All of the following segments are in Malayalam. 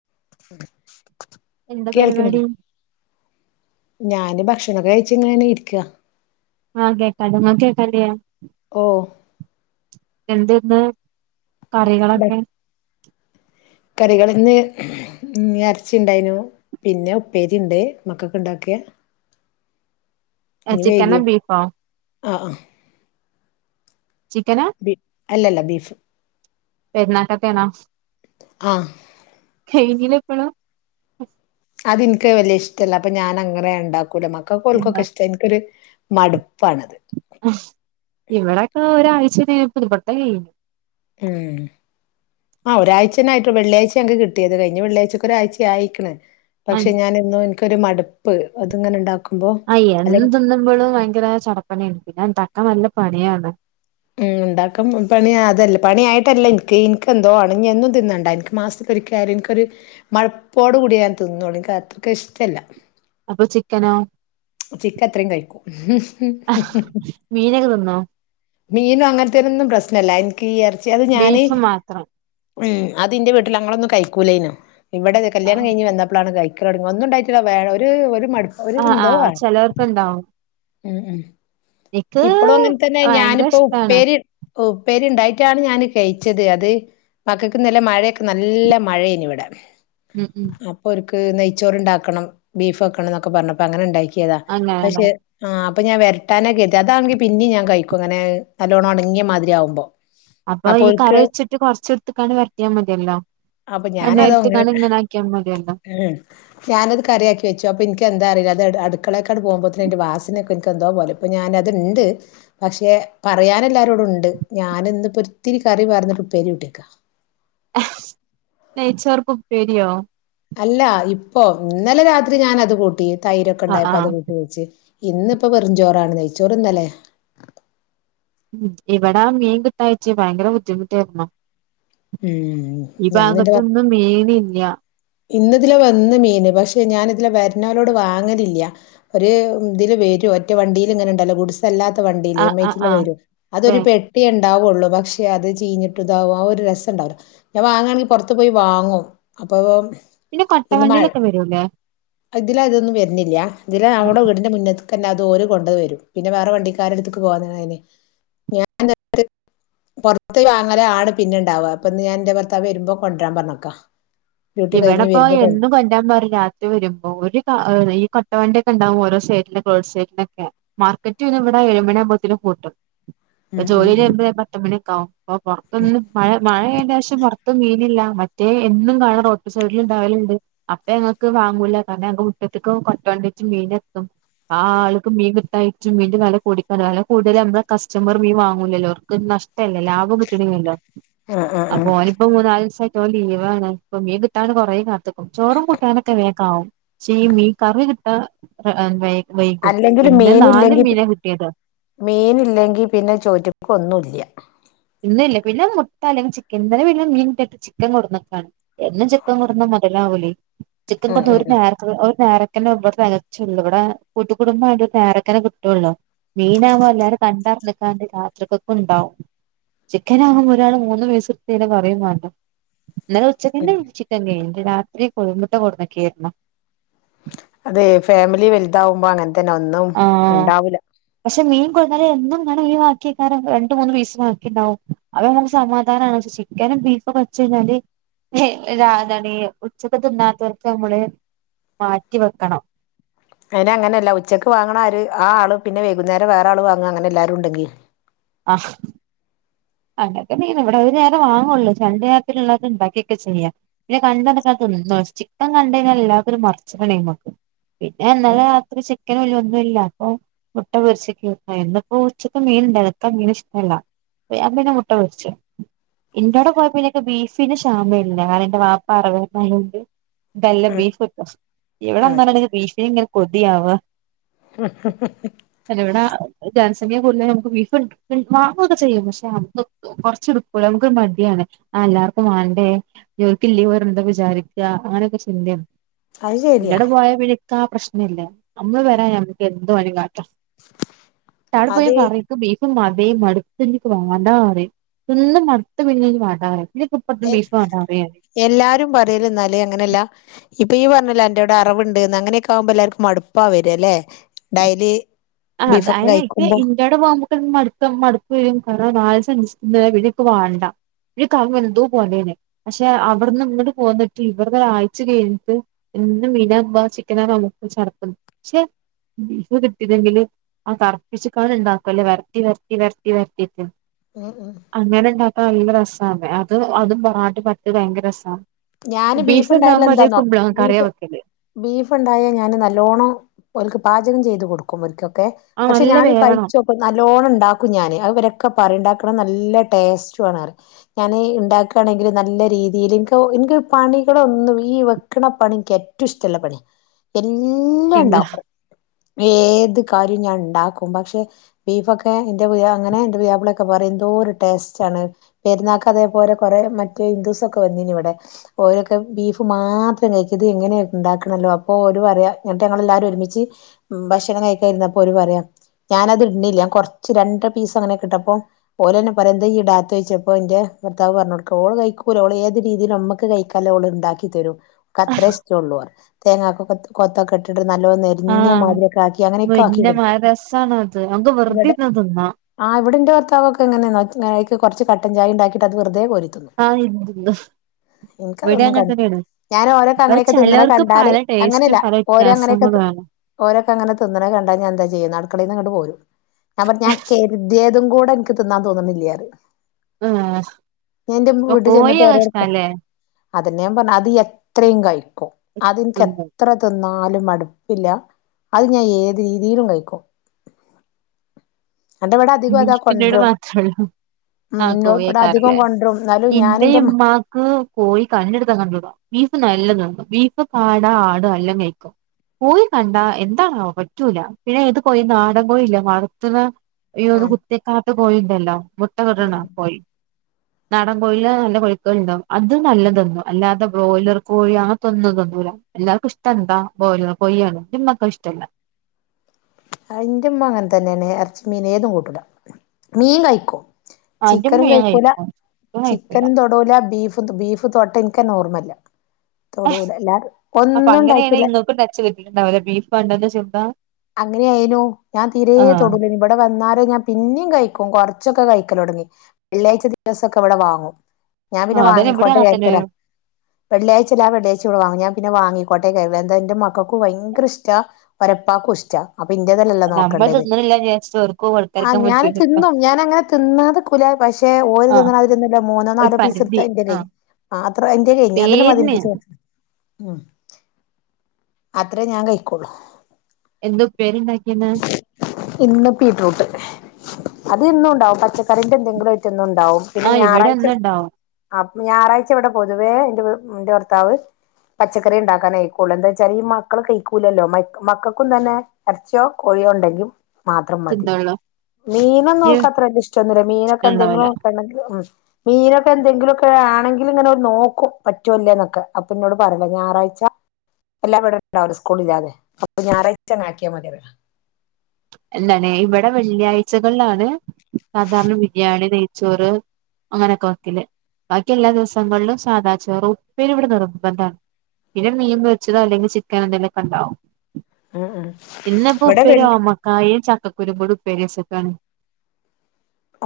[unintelligible] എന്താ പരിപാടി കേൾക്കണില്ലേ ഞാന് ഭക്ഷണംൊക്കെ കഴിച്ചങ്ങനന്നെ ഇരിക്കുക ആാാ കേൾക്കണ്ടു നിങ്ങൾക് കേൾക്കാല്ലെ ഓ എന്തെന്ന് കറികളൊക്കെ [inaudible] കറികൾ ഇന്ന് ഇറച്ചി ഉണ്ടായിനു പിന്നെ ഉപ്പേരി ഉണ്ട് മക്കൊക്കെ ഇണ്ടാക്കിയാ ചിക്കന ബീഫാ ആ ആ ചിക്കനാ ബ അല്ലല്ല ബീഫ് പെരുന്നാകാത്തനോ ആഹ ചെയനില്ലപ്പ അതെനിക്ക് വലിയ ഇഷ്ടമല്ല അപ്പൊ ഞാൻ അങ്ങനെ ഉണ്ടാക്കും അടെ മക്ക കോൽക്കോ എന്താ കഷ്ടത്തന ക മടുപ്പാണത് ഇവിടെൊക്കെ ഒരാഴ്ച പുതുപൊട്ട കഴു ഉം ആ ഒരാഴ്ചേനായിട്ട് വെള്ളിയാഴ്ച ഞക്ക് കിട്ടിയത് കഴിഞ്ഞഞ് വെള്ളിയാഴ്ചക്ക ഒരാഴ്ച ആയിക്കണ് പക്ഷെ ആഹ് ഞാൻ എന്നോ ഒരു മടുപ്പ് അത്ങ്ങനെണ്ടാക്ക ആ എ തിന്നുമ്പോഴും ഭയങ്കര ചടപ്പന ഉണ്ട് പിന്നെ എന്ത ആ നല്ല പണിയാണ്. ഉം ഉണ്ടാക്കും പണി അതല്ല പണിയായിട്ടല്ല എനിക്ക് എനിക്കെന്തോ ആണെങ്കൊന്നും തിന്നണ്ട എനിക്ക് മാസത്തിലൊരിക്കയാലും എനിക്കൊരു മഴപ്പോോട് കൂടിയ ഞൻ തിന്ന എനിക്ക് അത്രയ്ക്ക ഇഷ്ടമല്ല അപ്പൊ ചിക്കനോ? ചിക്ക അത്രയും കഴിക്കും മീനൊക്കെ തിന്നോ മീനും അങ്ങനത്തേനൊന്നും പ്രശ്നമല്ല എനിക്ക് ഈ എർ ചെത് ഞാന് ബീഫ് മാത്രം ഉ അതിന്റെ വീട്ടിൽ അങ്ങളൊന്ന കഴി ക്കുലൈനോ [unintelligible] ഇവിടെന്നു കല്യാണം കഴിഞ്ഞ് വന്നപ്പോഴാണ് ഇതായി ങ്ങ വന്നു ഉണ്ടായിട്ടില്ല വേ ഒരു [unintelligible] ആ ആ എന്തോ ആണ് ചിലവർക്കുണ്ടാവും ഉം ഉം എക്ക് ഇപ്പളും അങ്ങനെ തന്നെ അ [unintelligible] ഞാനിപ്പോ ഉപ്പേരി ഉപ്പേരി ഉണ്ടായിട്ടാണ് ഞാൻ കഴിച്ചത് അത് മക്കൾക്കിന്നലെ മഴയൊക്കെ നല്ല മഴയായിരുന്നു ഇവിടെ ഉം ഉം നക്ക് നെയ്ച്ചോറ് ഉണ്ടാക്കണം ബീഫ് വെക്കണം എന്നോക്കെ പറഞ്ഞപ്പ അങ്ങനെ ഉണ്ടായി നോക്കി [unintelligible] താ അങ്ങനെല്ലേ പക്ഷെ ആ ഞാൻരട്ടാനാ ഗതി അതണെങ്കി പിന്നെ ഞാൻ കഴിക്കും അങ്ങനെ നല്ലോണം ഉടങ്ങിയ മാതിരി ആവുമ്പോ അപ്പൊ ഈ കറി വെച്ചിട്ട് കുറചെടുത്തു ക്കാൺണ്ടവരത്തിയാ മതിയല്ലോ അപ്പൊ ഞാനത് അങ്ങനെ രണ്ടായിരത്തക്കാണ് ഇങ്ങനെ ആക്കിയാൽ മതിയല്ലോ ഉം ഞാനത് കറിയാക്കി വെച്ചു അപ്പൊ എനിക്ക് എന്താ അറിയില്ല അത് അടുക്കളയൊക്കാണ് പോകുമ്പോത്തന് എന്റെ വാസിനൊക്കെ എനിക്ക് എന്തോ പോല ഇപ്പ ഞാന അത്തുണ്ട് പക്ഷെ പറയൻ എല്ലാരോടും ഉണ്ട് ഞാന ഇന്ന ഇപ്പോ ഒത്തിരി കറി പറന്നിട്ട ഉപ്പേരി കട്ടേിക്കാം അക്ക് നച്ചോർക്കും പരിയോ അല്ല ഇപ്പോ ഇന്നലെ രാത്രി ഞാൻ അത് കൂട്ടി തൈരൊക്കെ ആഹ് ഉണ്ടായപ്പൊ അത് ആഹ് കൂട്ടി വെച്ച് ഇന്നിപ്പോ വെറുംചോറാണ് നെയ്ച്ചോറ്ന്നല്ലേയാ ഉ ഇവിടാ മീൻ കിട്ടഞ്ഞിട്ട ഭയങ്കര ബുദ്ധിമുട്ടായിരുന്നു ഉം ഈ ഭാഗത്തൊന്നും മീനില്ല ഇന്ന ഇതില വന്ന് മീന് പക്ഷെ ഞാൻ ഇതില് വരുന്നവലോട് വാങ്ങലില്ല ഒരു ഇതില് വരും ഒറ്റ വണ്ടിൽ ഇങ്ങനെ ഉണ്ടല്ലോ ഗൂടിസ്ല്ലാത്ത വണ്ടില് ആഹ് ആഹ് വിട്ടില് ആഹ് വരും വേ അതൊരു പെട്ടിയുണ്ട് ഉണ്ടാവുള്ളൂ പക്ഷെ അത് ചെയീഞ്ഞിട്ടുതാാവും ആ ഒരു രസ്ത ണ്ടാവല്ലോ ഞാൻ വാങ്ങയാണെങ്കിൽ പുറത്ത് പോയി വാങ്ങും അപ്പോവും പിന്നെ ഇന്ന് മഴ കൊട്ടവണ്ടിയിലൊക്കെ വരൂല്ലേ ഇതില ഇതൊന്നും വരുന്നില്ല ഇതില അവളുടെ വീടിന്റെ മുന്നേത്തേ ക്കന്നെ അത്ഓര് കൊണ്ട വരും പിന്നെ വേറെ വണ്ടിക്കാരര് ത്തു ക്ക് പോവാന്ന്‌ അയിന്ഞാൻ എ പോർത്ത് വാങ്ങലാ പിന്നെണ്ടാവാ പ്പൊന്ന് ഞാൻ ന്റെ ഭർത്താവ് വരുമ്പോ കൊൻ ട്രാൻ പറഞ്ക്കാ ഇവിടെപ്പോ എന്തു കൊന്റാൻ പറിം രാത്രി വരുമ്പോ ഒരു കാ [unintelligible] ട്ട വണ്ടി ക്കെ ഉണ്ടാകും ഓരോ സൈറ്റിലും ക്ലോസ് സൈറ്റിലൊ ക്കെ മാർക്കറ്റ് പിന്നെ വടെ ഏഴുമണിയാവുമ്പത്തിനും പൂട്ടും ഉം ഉം ജോലിലെ ഉം രുമ്പോ പത്തുമണിക്കെ ആവും അപ്പൊ പൊറത്തു ന്ന് മഴ മഴയെ ത്യാവശ്യം പുറത്തും മീനില്ല മറ്റേ എന്നും കാണാം റോട്ടിൽക്കു സൈഡിൽ ഉണ്ടാവല് ണ്ട് അപ്പൊ ഞങ്ങക്ക് വാങ്ങൂല കാരണം ഞ മുറ്റത്ത്ക്ക് കൊണ്ടോ ണ്ടെ ച്ച് മീൻ എത്തും ആ ആൾക്ക് മീൻ കി ട്ടാ യിട്ടും മീ ന്റെ വെ ല കൂടി ക്കാ വില കൂടുതലാ നമ്മൾ കസ്റ്റമർ മീൻ വാങ്ങൂലല്ലോ അവർക്ക്നഷ്ടം ല്ല ല്ല ലാഭോ ക്കെ ചുരുങ്ങ്യല്ലോ ആഹ് ആഹ് അപ്പൊ ആഹ് ഓനിപ്പോ മൂന്നാലുസമാ ഇന്നോൻ ലീവാണ് പൊ [unintelligible] കുറേ കാത്തക്കും ചോറും കൂട്ടാനൊക്കെ വേഗാ വും ഷേ ഈ മീൻ കറി കിട്ടാൻ വൈകും അല്ലെങ്കിലും ഇന്ന് നാല് മീനില്ലങ്കി പ് മീനാ കിട്ടിയത് മീൻ ഇല്ലെങ്കി പിന്നെ ചോറ്റക്കൊന്നൂല്യ ഇന്നില്ലെ പിന്നെ മുട്ട അല്ലെങ്കി ചിക്കൻ ഇന്നലെ പിന്നേ മീൻ [unintelligible] ചിക്കൻ കൊടന്ന് ക്കാണ് എന്നും ചിക്കൻ കൊട് ന്നാ മുതലാവൂലയ് ചിക്കൻ ഉം കൊന്ത് ഉം ഒരു ഉം നേരത്ത് ഒരു നേര [unintelligible] തെക ച്ചള്ളു ഇവിടെ കൂട്ട കുടുംബം അ യൊണ്ട് താ ര് ക്കനെ കിട്ടൊ ള്ളൂ മീനാവ്ബൊ എല്ലാരും കണ്ടറിഞ്ഞങ്ങാട് രാത്രിക്കൊക്കെ ണ്ടാവും ചിക്കാനാ ആകുമ്പോ ഒരാൾ മൂന്ന് പീസ്ട് തുകയ് ഞ്ഞ പറയും വാ ണ്ടാ ഇ ന്നലെ ഉച്ചകെന്നെ ചിക്കൻ കയ് ഞ്ഞു രാത്രി കോ ഴിമുട്ട കൊടുന്ന്കേര് ന്നു താവു മ്പൊ അങ്ങെ തന്നെ ഒന്നും ആഹ് ഉണ്ടാവൂല്ല പക്ഷെ മീൻ കൊട് ന്നാ ല് എന്നും ഇ ങ്ങനെമീൻ വാ ക്യാ ക്കാരം രണ്ട് മൂ ന്ന് പീസ് വാ ക്കിണ്ടാവും അ ഹ് സമാധാനാ ണ് പക്ഷെ ചിക്കനും ബീഫും വെച്ച് കഴിഞ്ഞാല് രാധണീ ഉച്ചക്ക് തിന്നാത്തോ ർക്ക് മ്മള് മാറ്റി വ ക്കണം അയ്‌ന ങ്ങനെല്ല ഉച്ചക്ക് വാങ് ണ് ആര് ആ ആള് പിന്നെ വൈകുന്നേരം വേറെ ആള് വാങ്ങാ അങ്ങനെ എല്ലാരും ഉണ്ടെങ്കി അഹ് അംഗൻതന്നേയ്യ്‌ ണ് ഇവിടെ ഒ ര് നേരെ വാങൊ ള്ളൂ രണ്ട് നേരത്തിനുള്ളക്കെ ഇണ്ടാക്കെ ക്കാ ചെയ്യാ പിന്നെ [unintelligible] തിന്നോളും പിന്നെ ചിക്കൻ കണ്ട് കയിഞ്ഞ എല്ലാവർക്കും ഒരു [unintelligible] പിന്നെ ഇ ഉം ന്നലെ രാത്രി ചി ക്കനൂല്ല ഒന്നൂല്ല പൊ മുട്ട പൊരിച്ചക്കെന്നു ഇന്നുപ്പൊ ഉച്ചക്ക് മീൻ ഇ ണ്ടെന്നു [unintelligible] ഇഷ്ടമല്ല അപ്പ ന്നെ മുട്ട പോര്ച്ചു ഇ ന്റോടെ പോയപ്പിന്നെക്ക് ബീഫിന് ശാമ ല്ല കാരണം എന്റെ വാപ്പ അറിവെർനാ ഉം യോ ഉം [unintelligible] കൊതി ആവാ [unintelligible] [unintelligible] വാങ്ങുയ്ക്കെ ചെയ്യാം പക്ഷെ കൊറച്ച് ട് ക്കൂല്ല നമുക്ക് മടിയാണ്അതെ ല്ലാവർക്കും വാണ്ടേ ഓൽ ക്കില്ലെങ്കില വർ വിചാരിക്കാ അങ്ങനെയൊക്കെ ചിന്തേ അത് ശരിയാ ണ് [unintelligible] പോയപ്പിന്നെ ക്കാ പ്രശ്നല്ല നമ്മള് വരാ നമുക്ക് എന്ത് വേണേൽ കാ താടെ പോയാ അത് പറൈക്ക ബി ക്ക് മതി മടുത്ത് വാണ്ട പറിം തിന്ന് മടുത്ത് പിന്നീം വാണ്ട പറിം എ എല്ലാരും പറയല് ന്നാ ല് അങ്ങനെല്ല ഇപ്പൊ ഈ പറഞ്ഞല്ലോ എന്റെയവിടെ അറിവുണ്ട്ന്ന് അങ്ങനെയൊക്കെ ആുമ്പോ എല്ലാവർും മടുപ്പാവ വര അല്ലേ ഡൈലി ആ് അ അതിന് ഇന്ത്യടെ പോകുമ്പോക്ക മടു മടുക്ക വരും കാരണം നാള സ വീടൊക്കെ വാണ്ട ഒരു കമ്മ എന്തോ പോകണ്ടേനെ പക്ഷെ അവിടുന്ന് ഇങ്ങോട്ട് പോകന്നിട്ട് ഇവടത ഒരാഴ്ു കഴിഞ്ഞിട്ട് ഇും മീനമ്പാ ചിക്കന നമുക്ക് ചടപ്പ് പക്ഷെ ബീഫ് കിട്ടിയതെങ്കിൽ ആ കർപ്പിച്ച കള ഉണ്ടാക്കും അല്ലേ വരട്ടി വരട്ടി വരട്ടി വരട്ടി ട്ട് ഉം ഉം അങ്ങനെണ്ടാക്കാ നല്ല രസ രസ അതെ അത് അതും പാട്ട് പറ്റ് ഭയങ്കര രസമാണ് ഞാന് ബീഫ് ഇണ്ടായല്ല എന്താന്നോ കറിയാ ബീഫ് വെക്കല് ബീഫ് ഇണ്ടായാ ഞാന് നല്ലോണം ഓൾക്ക് പാചകം ചെയ്തു കൊടുക്കും ഒരിക്ക ക്കെ ആഹ് പക്ഷെ നല്ല ഞാൻ വേവണം കഴിച്ചോക്കെ നല്ലോണ്ണം ഉണ്ടാക്കും ഞാന് അത് ഇവരൊക് ക്കെ പറുണ്ടാക്ക്ണ നല്ല ടെസ്റ്റുവാണ് പറയും ഞാൻ ഉണ്ടാക്കുകയാണെങ്കിൽ നല്ല രീതിയില് എനിക്ക് പണികള ഒന്നും ഈ വെക്ക്ണ പണി ക്ക് ഏറ്റവും ഇഷ്ടള്ള പണിയ പിന്നെ ഏത് കാര്യവും ഞാൻ ഉണ്ടാക്കും പക്ഷെ ബീഫൊക്കെ എന്റെ അങ്ങനെ എൻ്റെ ബാപ്പിളൊക്കെ പറയും എന്തോ ഒരു ടേസ്റ്റ് ആണ് പെരുന്നാക്ക് അതേപോലെ കുറേ മറ്റേ ഹിന്ദുസൊക്കെ വന്നിനി ഇവി ടെ ഓരൊക്കെ ബീഫ് മാത്രം കഴിക്കത് എങ്ങനെയ ഉണ്ടാക്കണല്ലോ അപ്പോ ഒരു പറയാ എന്നിട്ട് ഞങ്ങെല്ലാരും ഒരുമിച്ച് ഭക്ഷണം കഴിക്കായിരുന്നു അപ്പോ ഒര് പറയാം ഞാന അത് ഇടുന്നില്ല കുറച്ച് രണ്ട് പീസ് അങ്ങനെ കിട്ടപ്പോ ഓലന്നെ പറയാ എന്ത ഈ ഇട അത്ത് വെച്ചപ്പോ എന്റെ ഭർത്താവ് പറഞ്ഞ കൊടുക്ക ഓള് കഴിക്കൂല്ല ഓൾ ഏത് രീതിൽ നമ്മുക്ക് കൈയിക്കാല ഓള് ഉണ്ടാക്കി തരും കത്രശ്ട്ടള്ളൂ പറ തേങ്ങക്ക കൊ കൊത്തൊക്കെട് ന്നിട്ട് നല്ലോ നെരുങ്ങിയ ആഹ് മാതിരി ഒക്കെ ആക്കി അങ്ങനക്കെ ആക്കി മുരിങ്ങ മാ കൊടുക്കൂ രസാണത് നമുക്ക് വെറുതെ ഇവിടെ ഇരുന്ന് തിന്നാ ആ ഇവിടെൻ്റെ ത്താവെങ്ങെനേ നക്കി നാ അയ്ക്ക് കുറച്ച് കട്ടൻ ചായ ഉണ്ടാക്കിട്ട്ത് വെുതെ കോരി ആഹ് [inaudible] ഇവിടെ എനിക്കതൊന്നും അങ്ങനെ കണ്ട തന്നെയാണ് ഞാൻ ഓരോക്കെ അത് അങ്ങനെയൊക്കെ തിന്നണേ ചിലവർക്ക് കണ്ടാല് പല ടേസ്റ്റും അങ്ങനെയല്ല പല ഓരോ അങ്ങനെയൊക്കെ വ്യത്യാസങ്ങളുമാണ് ഓരൊക്കെ അങ്ങനെ തിന്നണേ കണ്ടാൽ ഞാൻ എന്താ ചെയ്യുന്ന അക്കടൽ നിങ്ങട്ട പോരും ഞാൻ പറ ഞാൻ കരുത്യേതും ഓടെ എനിക്ക് തിന്നാൻ തോന്നുന്നില്ലായറും ആഹ് ഞാൻ എന്റെ വീട്ടിൽ ചെന്നിട്ട് രോട് അല്ലേ അതന്നെയ പറഞ്ഞ അത് എത്രയും കഴിക്കും അതിനിക്ക് എത്ര തിന്നാലും മടുപ്പില്ല അത് ഞാൻ ഏത് രീതിയിലും കഴിക്കും എന്റെ ഇവിടെ അധികം അതാ ബീഫിന്റോട് കൊണ്ടരും മാത്രേള്ളൂ ഉം ആഹ് ൻ്റോ ഇവിടെ അധികം കോഴിയേക്കാരല്ലേ കൊണ്ടരും എന്നാലും ഞാൻ എൻ്റെ മ ക്ക് കോഴി കണ്ടെടുത്താ കണ്ടടാം ബീഫ് നല്ല നിന്നും ബീഫ് കാടാ ആടും എല്ലാം കഴിക്കും കോഴി കണ്ടാ എന്താണ പറ്റൂല പിന്നെ ഇത് കോയിന്ന് നാടൻ ട കോഴല്ല വളർത്തുന്ന ഈ ഒന്ന് ആഹ് കുറ്റക്കാത്ത് പോയിണ്ടല്ലോ മുട്ട കടണ പോയി നാടൻ കോഴയില നല്ല കോഴിക്കൾ ഉണ്ടാവും അത് നല്ലതൊന്നും അല്ലാതെ ബ്രോയിലർ കോഴി അങ്ങെ തൊന്നതൊന്നുമല എല്ലാവർക്ക ഇഷ്ട എന്താ ബ്രോയിലർ കോഴിയാണ് നിമ്മക്ക ഇഷ്ടമല്ല അയിന്റെമ്മ അങ്ങനെ തന്നെയാണ് ഇറച്ചി മീൻ ഏതും കൂട്ടൂല മീൻ കഴിക്കും ആഹ് ചിക്കനും ഇന്റെമ്മ ഞാൻ കഴിക്കൂല കഴിക്കും ഇപ്പം കഴിക്കൂല ചിക്കനും തൊടൂല ബീഫ് ബീഫ് തൊട്ട ഇൻകന്നെ നോർമല്ല അപ്പൊ അങ്ങനെയണ ഇങ്ങൾക്ക് ടച്ച് കിട്ടിട്ടുണ്ടാവില്ല ബീഫ് വണ്ടന്ന് ചോന്ത അങ്ങനൊയിനു ഞാൻ തീരെ തൊടൂല ഇവിടെ വന്നാ ഞാൻ പിന്നെയും കഴിക്കും കുറച്ചൊക്കെ കഴിക്കല തുടങ്ങി വെള്ളിയാഴ്ച ദിവസൊക്കെ ഇവിടെ വാങ്ങും ഞാൻ പിന്നെ ആഹ് അതന്നെ ഇവിടെ വാങ്ങിക്കോട്ടെ അങ്ങനെ തന്നെ ജാരിക്കല വെള്ളിയാഴ്ചല്ല വെള്ളിയാഴ്ച വാങ്ങിയ പിന്നെ വാങ്ങിയ [unintelligible] എന്റെ മക്കക്ക് ഭയങ്കര ഇഷ്ടാ പരപ്പാക്കും ഇഷ് ച്ച അപ്പൊ ഇൻ്റെതല്ലല്ലോ നമ്മൾ നോക്കണ്ടത് തിന്നണില്ല വിചാരിച്ചിട്ട് ഓർക്കും ആ കൊടുക്കാതിരിക്കാൻ ഞാനും പറ്റൂലല്ലോ തിന്നും ഞാനാങ്ങനെ തിന്നതെനിക്കൂല്ലാ പശെ ഓര് ആഹ് തിന്നമാതിരി മൂന്നോ ഒരു നാലോ പീസ് പരിധി എടുത്ത് യിന്റെകൈഞ്ഞി ആഹ് ആ അത്ര എന്റെ കഴിഞ്ഞി അതിന്നേ മതി എനക്ക് പേരിന് ചേറ് ഉം അത്രേ ഞാൻ കഴിക്കോളു എന്തു ഉപ്പേരിയുണ്ടാക്കിന്നാ ഇന്ന് ബീട്ട്യുട്ട് അതയെന്നും ഒണ്ടാവും പച്ചക്കറിൻ്റെ എന്തെങ്കിലും ഐറ്റം എന്നുമൊണ്ടാകും ണ്ടാവും പിന്നെ ആഹ് ഇവിടെ ഞായറാഴ്ച ഇന്ന് ഉണ്ടാവും ആ ഞായറാഴ്ച ഇവിടെ പൊതുവേ എന്റെ എന്റെ ഭർത്താവ് പച്ചക്കറി ഉണ്ടാക്കാനായിക്കുള്ളൂ എന്താ വെച്ചാല് ഈ മക്കൾ കഴിക്കൂലല്ലോ മ മക്കൾക്കും തന്നെ എർച്ചിയോ കോഴിയോ ണ്ടങ്കിൽ മാത്രം മതി തിന്നോളൂ മീനൊന്നും ഇനി അവൾക്ക് അത്ര വല്യ ഇഷ്ടൊന്നുമില്ല മീനൊക്കെ എന്തെങ്കിലും ഉണ്ടാവൂല ഒക്കെയുണ്ടെങ്കിൽ ഉം മീനൊക്കെ എന്തെങ്കിലുമൊക്കെ ആണെങ്കിലും ഇങ്ങനെ നോക്കും പറ്റൊല്ലേ എന്നൊക്കെ അപ്പന്നോട് പറയല്ല ഞായറാഴ്ച എല്ല ഇവിടേ ഉണ്ടാവും സ്കൂള് ഇല്ലാതെ അപ്പൊ ഞായറാഴ്ച തന്നെ ആക്കി [unintelligible] എന്താണ് ഇവിടെ വെള്ളിയാഴ്ചകളിലാണ് സാധാരണ ബിരിയാണി നെയ്ച്ചോറ് അങ്ങനെയൊക്കെ വെയ്ക്കല് ബാക്കി എല്ലാ ദിവസങ്ങളിലും സാദാ ചോറ് ഉപ്പേരി ഇവിടെ നിർബന്ധാണ് പിന്നെ മീൻ പൊരിച്ചതോ അല്ലെങ്കിൽ ചിക്കൻ എന്തെങ്കിലുമൊക്കെ ണ്ടാവും ആ ആ ഇവിടെ വെള്ളി [unintelligible] ചക്കകുരൂം കൂടെ ഉപ്പേരി വെച്ചേക്കാണ്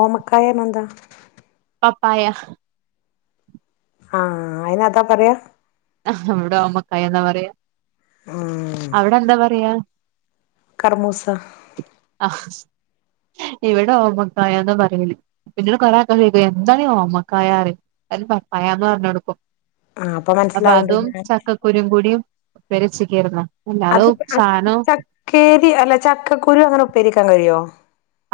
ഓമക്കായെന്നു എന്താ പപ്പായ ആ അയിന് അതാ പറയാ ഇവിടെ ഓമക്കായ എന്നാ പറയാ ഉം അവിടെ എന്താ പറയാ കർമൂസ ഇവിടെ ഓമക്കായാന്നാ പറയല് പിന്നീട് കൊറേ ആൾക്കാര് ചോദിക്കും എന്താണ് ഈ ഓമക്കായ അതിന് പപ്പായാന്ന് പറഞ്ഞ് കൊടുക്കും ആഹ് അപ്പൊ മനസ്സിലാവണ്ട് അതും ഞാൻ ചക്കക്കുരുവും കൂടിയും പരിച്ചിക്ക്രുന്ന അത് അ ചക്കേരി അല്ല ചക്കക്കുരു അങ്ങനെ ഉപ്പേരിക്കാൻ കഴിയുവോ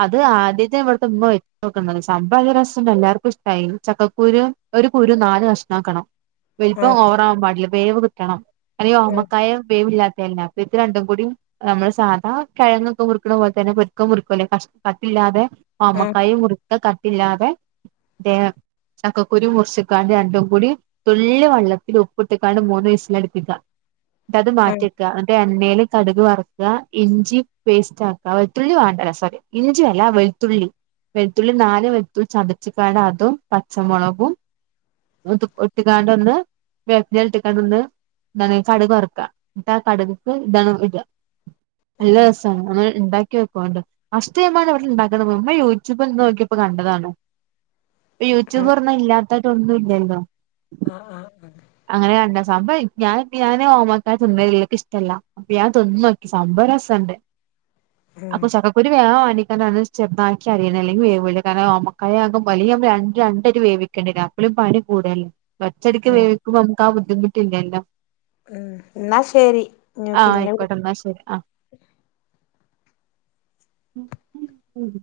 അത് ആദ്യത്തെ ഇവിടുത്തെ ഉമ്മ വെച്ച് നോക്കുന്നത് സംഭവം രസംണ്ട് എല്ലാവർക്കും ഇഷ്ടായി ചക്കക്കുരു ഒരു കുരു നാല് കഷ്ണമാക്കണം വലുപ്പം ഉം ഓവറാവാൻ പാടില്ല വേവ് കിട്ടണം അല്ലേ ഉം ഓമക്കായ വേവില്ലാ അ അപ്പ ഇത് രണ്ടും കൂടി നമ്മള് സാധാ കിഴങ്ങ് ഒക്കെ മുറിക്കുന്ന പോലെ തന്നെരു ക്കം മുറു വെക്കുലേ കഷ് കട്ടില്ലാതെ ഉം ആമക്കായ മുറി ഒക്കെ കട്ടില്ലാതെ ചക്കക്കുരു മുറിച്ചിക്കാണ്ട് രണ്ടും കൂടി തുള്ളി വെള്ളത്തി ഉപ്പിട്ടക്കാണ്ട് മൂന്ന് വിസ്സില് അടുപ്പിക്ക എന്നിട്ട് അത് ഉം മാറ്റി വെക്ക എന്നിട്ട് എ എണ്ണേൽ കടുക് വർക്കുക ഇഞ്ചി പേസ്റ്റ് ആക്കുക വെളുത്തുള്ളി വാണ്ട രസ ഇഞ്ചിയല്ല വെളുത്തുള്ളി വെളുത്തുള്ളി നാല് വെളുത്തുള്ളി ചതച്ചിക്കാണ്ട് അതും പച്ചമുളകും ഇട്ടുകാണ്ട് ഒന്ന് വേപ്പനൽ ഇട്ടിക്കാണ്ട് ഒന്ന് ഇങ്ങനെ കടക് വർക്ക എന്നട്ട് ആ കടുക്ക്ക് ഇതാണ് ഇടുക ഉം നല്ല ഉം രസാണ് ഒന്ന് ഇണ്ടാ ക്ക്യേ ക്കോണ്ടു ഫസ്റ്റ് ടൈം ആണ് ഇവിടെ ഉണ്ടാക്കണത് അമ്മ യൂട്യൂബിൽ നിന്ന് നോക്കിയപ്പോ കണ്ടതാണ് യൂട്യൂബ് തുറന്നാ ഇല്ലാത്തതായിട്ട് ഒന്നു എന്താ ആഹ് ആഹ് ആ അങ്ങനെ കണ്ട സംഭവം ഞാൻ ഓമക്കാ തിന്നെല്ല എനിക്ക് ഇഷ്ടമല്ല അപ്പൊ ഞാൻ തിന്നോക്കി സംഭവം രസണ്ട് ഉം അപ്പൊ ചക്കക്കുരു വേഗം ഒണ അ ചെറുതാക്കി അരിയണം അല്ലെങ്കിൽ വേവുല്ല കാരണം ഓമക്കായ ആകുമ്പോ അല്ലെങ്ക രണ്ടും രണ്ടായിട്ട് വേവിക്കണ്ടിരും അപ്പഴും പണി കൂടെ ഒള്ളു ഒറ്റടിക്ക് ഉം വേവി മുക്ക് ആ ബുദ്ധിമുട്ടില്ലല്ലോ ഉം ന്നാ ശെരി ഞ് ആ പിന്നെ ആയിക്കോട്ടെ എന്നാ ശരി ആ [inaudible]